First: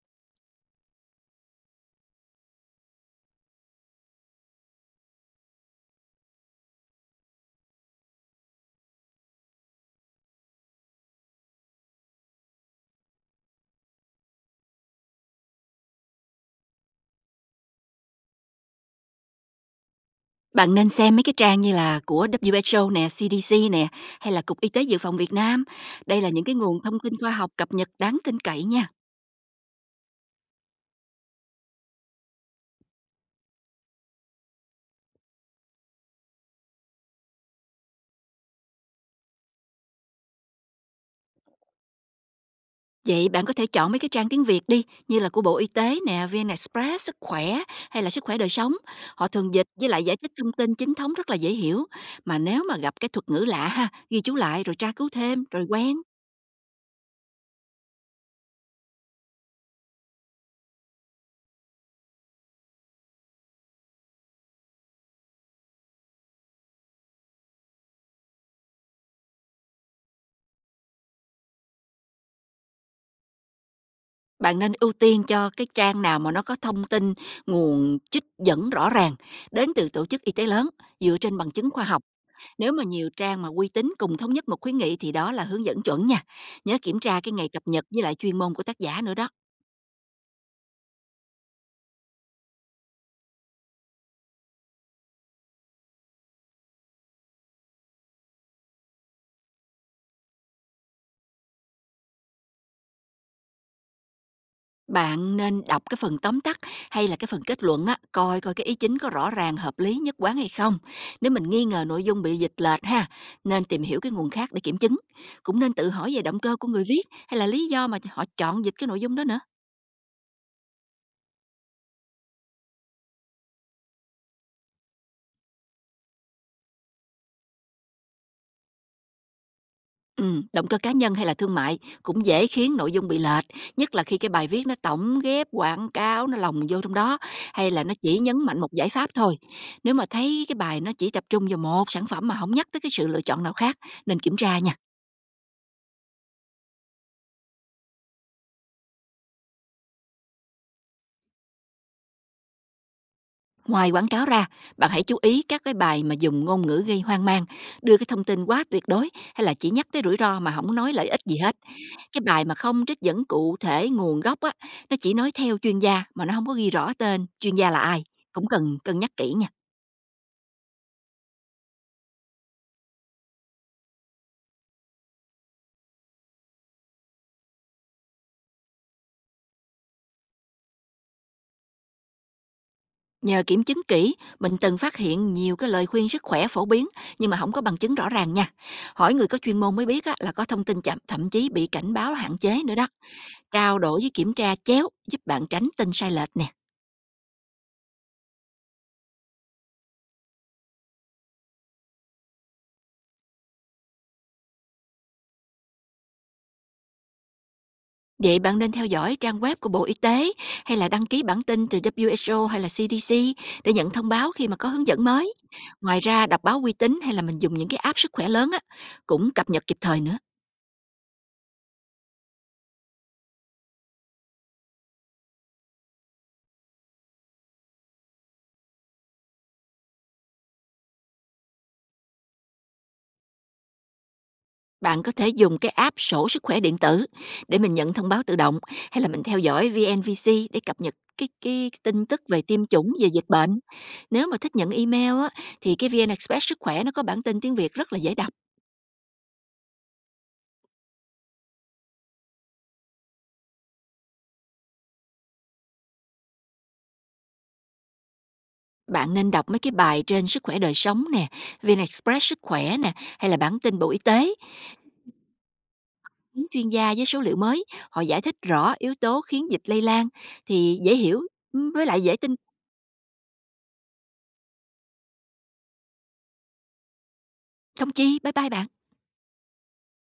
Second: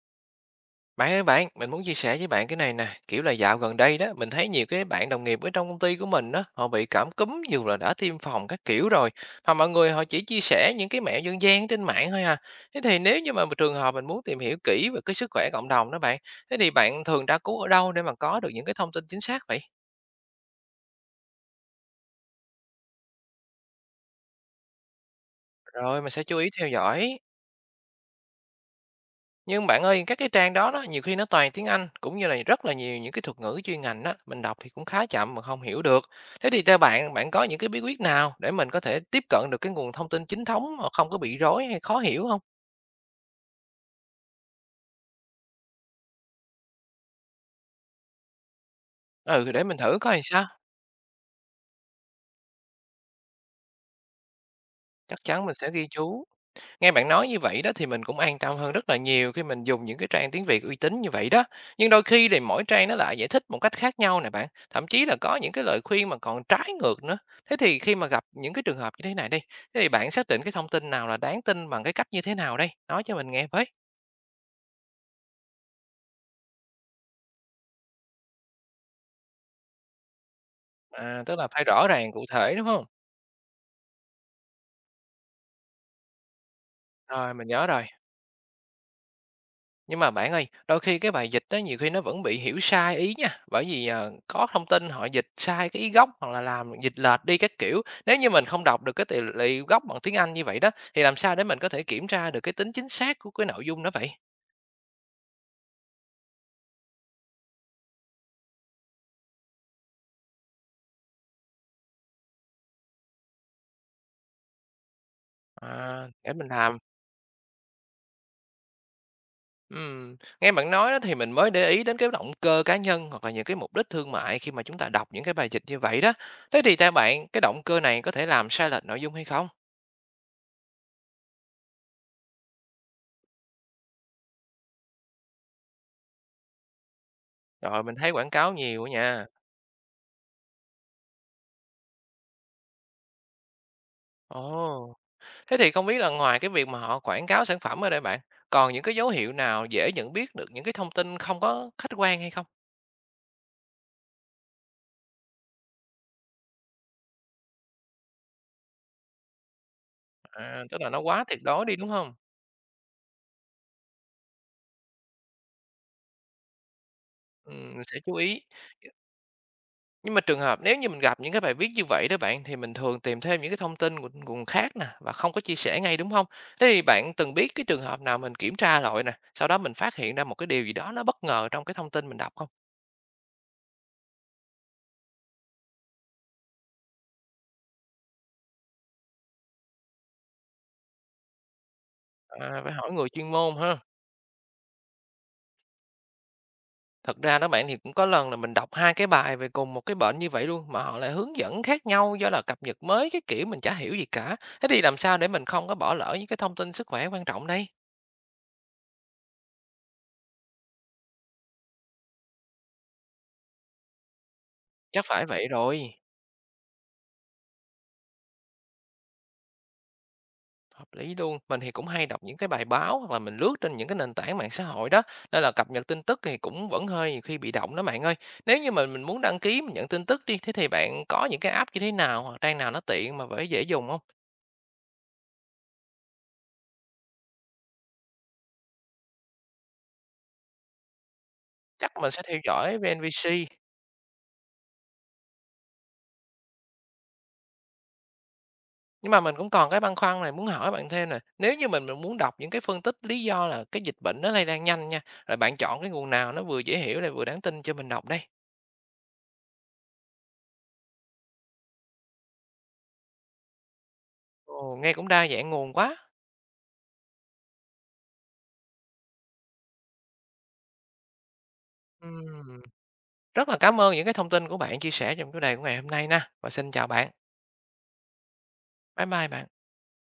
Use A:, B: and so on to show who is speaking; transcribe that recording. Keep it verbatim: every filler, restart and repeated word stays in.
A: Bạn ơi bạn, mình muốn chia sẻ với bạn cái này nè, kiểu là dạo gần đây đó, mình thấy nhiều cái bạn đồng nghiệp ở trong công ty của mình đó, họ bị cảm cúm dù là đã tiêm phòng các kiểu rồi, mà mọi người họ chỉ chia sẻ những cái mẹo dân gian trên mạng thôi à. Thế thì nếu như mà trường hợp mình muốn tìm hiểu kỹ về cái sức khỏe cộng đồng đó bạn, thế thì bạn thường tra cứu ở đâu để mà có được những cái thông tin chính xác vậy?
B: Bạn nên xem mấy cái trang như là của vê kép hát o nè, xê đê xê nè, hay là Cục Y tế Dự phòng Việt Nam.
A: Rồi mình
B: Đây
A: sẽ
B: là
A: chú
B: những
A: ý
B: cái
A: theo
B: nguồn thông tin
A: dõi.
B: khoa học cập nhật đáng tin cậy nha.
A: Nhưng bạn ơi, các cái trang đó đó nhiều khi nó toàn tiếng Anh cũng như là rất là nhiều những cái thuật ngữ chuyên ngành đó, mình đọc thì cũng khá chậm mà không hiểu được. Thế thì theo bạn, bạn có những cái bí quyết nào để mình có thể tiếp cận được cái nguồn thông tin chính thống mà không có bị rối hay khó hiểu không?
B: Vậy bạn có thể chọn mấy cái trang tiếng Việt đi, như là của Bộ Y tế nè, vê en Express, Sức khỏe hay là Sức khỏe đời sống. Họ
A: Ừ,
B: thường
A: để
B: dịch
A: mình
B: với
A: thử
B: lại
A: coi
B: giải
A: làm
B: thích
A: sao,
B: thông tin chính thống rất là dễ hiểu. Mà nếu mà gặp cái thuật ngữ lạ ha, ghi chú lại rồi tra cứu
A: chắc
B: thêm
A: chắn mình
B: rồi
A: sẽ ghi
B: quen.
A: chú. Nghe bạn nói như vậy đó thì mình cũng an tâm hơn rất là nhiều khi mình dùng những cái trang tiếng Việt uy tín như vậy đó. Nhưng đôi khi thì mỗi trang nó lại giải thích một cách khác nhau nè bạn. Thậm chí là có những cái lời khuyên mà còn trái ngược nữa. Thế thì khi mà gặp những cái trường hợp như thế này đi, thế thì bạn xác định cái thông tin nào là đáng tin bằng cái cách như thế nào đây? Nói cho mình nghe với.
B: Bạn nên ưu tiên cho cái trang nào mà nó có thông tin, nguồn trích dẫn rõ ràng đến từ tổ chức y tế lớn, dựa
A: À, tức
B: trên
A: là
B: bằng
A: phải
B: chứng khoa
A: rõ
B: học.
A: ràng cụ thể đúng
B: Nếu mà
A: không?
B: nhiều trang mà uy tín cùng thống nhất một khuyến nghị thì đó là hướng dẫn chuẩn nha. Nhớ kiểm tra cái
A: Rồi, mình
B: ngày cập
A: nhớ rồi.
B: nhật với lại chuyên môn của tác giả nữa đó.
A: Nhưng mà bạn ơi, đôi khi cái bài dịch đó nhiều khi nó vẫn bị hiểu sai ý nha, bởi vì, à, có thông tin họ dịch sai cái ý gốc hoặc là làm dịch lệch đi các kiểu. Nếu như mình không đọc được cái tỷ lệ gốc bằng tiếng Anh như vậy đó, thì làm sao để mình có thể kiểm tra được cái tính chính xác của cái nội dung đó vậy?
B: Bạn nên đọc cái phần tóm tắt hay là cái phần kết luận á, coi coi cái ý chính có rõ ràng, hợp lý, nhất quán hay không. Nếu mình nghi ngờ nội dung bị dịch lệch ha, nên tìm hiểu cái nguồn khác để kiểm chứng. Cũng nên tự
A: À,
B: hỏi về
A: để
B: động
A: mình
B: cơ của
A: làm.
B: người viết hay là lý do mà họ chọn dịch cái nội dung đó nữa.
A: Ừm, nghe bạn nói đó thì mình mới để ý đến cái động cơ cá nhân hoặc là những cái mục đích thương mại khi mà chúng ta đọc những cái bài dịch như vậy đó. Thế thì theo bạn, cái động cơ này có thể làm sai lệch nội dung hay không?
B: Ừm, động cơ cá nhân hay là thương mại cũng dễ khiến nội dung bị lệch, nhất là khi cái bài viết nó tổng ghép quảng cáo, nó lồng vô trong đó, hay là
A: Rồi
B: nó
A: mình thấy
B: chỉ
A: quảng
B: nhấn
A: cáo
B: mạnh một
A: nhiều
B: giải pháp
A: nha.
B: thôi. Nếu mà thấy cái bài nó chỉ tập trung vào một sản phẩm mà không nhắc tới cái sự lựa chọn nào khác, nên kiểm tra nha.
A: Ồ. Thế thì không biết là ngoài cái việc mà họ quảng cáo sản phẩm ở đây bạn, còn những cái dấu hiệu nào dễ nhận biết được những cái thông tin không có khách quan hay không?
B: Ngoài quảng cáo ra, bạn hãy chú ý các cái bài mà dùng ngôn ngữ gây hoang mang, đưa cái thông tin quá tuyệt đối hay là chỉ nhắc tới rủi ro mà
A: À,
B: hổng
A: tức là
B: nói
A: nó
B: lợi ích
A: quá
B: gì
A: tuyệt
B: hết.
A: đối đi, đúng không?
B: Cái bài mà không trích dẫn cụ thể nguồn gốc á, nó chỉ nói theo chuyên gia mà nó không có ghi rõ tên chuyên gia
A: Ừm,
B: là
A: mình sẽ
B: ai,
A: chú ý.
B: cũng cần cân nhắc kỹ nha.
A: Nhưng mà trường hợp nếu như mình gặp những cái bài viết như vậy đó bạn, thì mình thường tìm thêm những cái thông tin nguồn nguồn khác nè và không có chia sẻ ngay, đúng không? Thế thì bạn từng biết cái trường hợp nào mình kiểm tra lại nè, sau đó mình phát hiện ra một cái điều gì đó nó bất ngờ trong cái thông tin mình đọc không?
B: Nhờ kiểm chứng kỹ, mình từng phát hiện nhiều cái lời khuyên sức khỏe phổ biến nhưng mà không có bằng chứng rõ ràng nha. Hỏi người có chuyên môn mới biết á, là có thông tin chậm, thậm chí bị cảnh báo hạn
A: À,
B: chế
A: phải
B: nữa đó.
A: hỏi người chuyên môn ha.
B: Trao đổi với kiểm tra chéo giúp bạn tránh tin sai lệch nè.
A: Thật ra đó bạn thì cũng có lần là mình đọc hai cái bài về cùng một cái bệnh như vậy luôn mà họ lại hướng dẫn khác nhau do là cập nhật mới cái kiểu mình chả hiểu gì cả. Thế thì làm sao để mình không có bỏ lỡ những cái thông tin sức khỏe quan trọng đây?
B: Vậy bạn nên theo dõi trang web của Bộ Y tế hay là đăng ký bản tin từ vê kép hát o hay là xê đê xê để nhận thông báo khi mà có hướng dẫn
A: Chắc phải
B: mới.
A: vậy rồi.
B: Ngoài ra, đọc báo uy tín hay là mình dùng những cái app sức khỏe lớn á cũng cập nhật kịp thời nữa.
A: Hợp lý luôn. Mình thì cũng hay đọc những cái bài báo hoặc là mình lướt trên những cái nền tảng mạng xã hội đó. Nên là cập nhật tin tức thì cũng vẫn hơi nhiều khi bị động đó bạn ơi. Nếu như mình mình muốn đăng ký mình nhận tin tức đi, thế thì bạn có những cái app như thế nào hoặc trang nào nó tiện mà phải dễ dùng không?
B: Bạn có thể dùng cái app sổ sức khỏe điện tử để mình nhận thông báo tự động, hay là mình theo dõi vê en vê xê để cập nhật cái cái
A: Chắc
B: tin
A: mình
B: tức
A: sẽ theo
B: về tiêm
A: dõi
B: chủng, về dịch
A: vê en vê xê.
B: bệnh. Nếu mà thích nhận email á thì cái vê en Express sức khỏe nó có bản tin tiếng Việt rất là dễ đọc.
A: Nhưng mà mình cũng còn cái băn khoăn này muốn hỏi bạn thêm nè, nếu như mình mình muốn đọc những cái phân tích lý do là cái dịch bệnh nó lây lan nhanh nha, rồi bạn chọn cái nguồn nào nó vừa dễ hiểu lại vừa đáng tin cho mình đọc đây?
B: Bạn nên đọc mấy cái bài trên Sức khỏe đời sống nè, vê en Express sức khỏe nè, hay là bản tin Bộ Y tế.
A: Ồ, nghe cũng đa dạng nguồn quá.
B: Những chuyên gia với số liệu mới, họ giải thích rõ yếu tố khiến dịch lây lan thì dễ hiểu, ừm, với lại dễ tin.
A: Ừm, rất là cảm ơn những cái thông tin của bạn chia sẻ trong chủ đề của ngày hôm nay nha. Và xin chào bạn.
B: Không chi, bye bye bạn.
A: Bye bye bạn.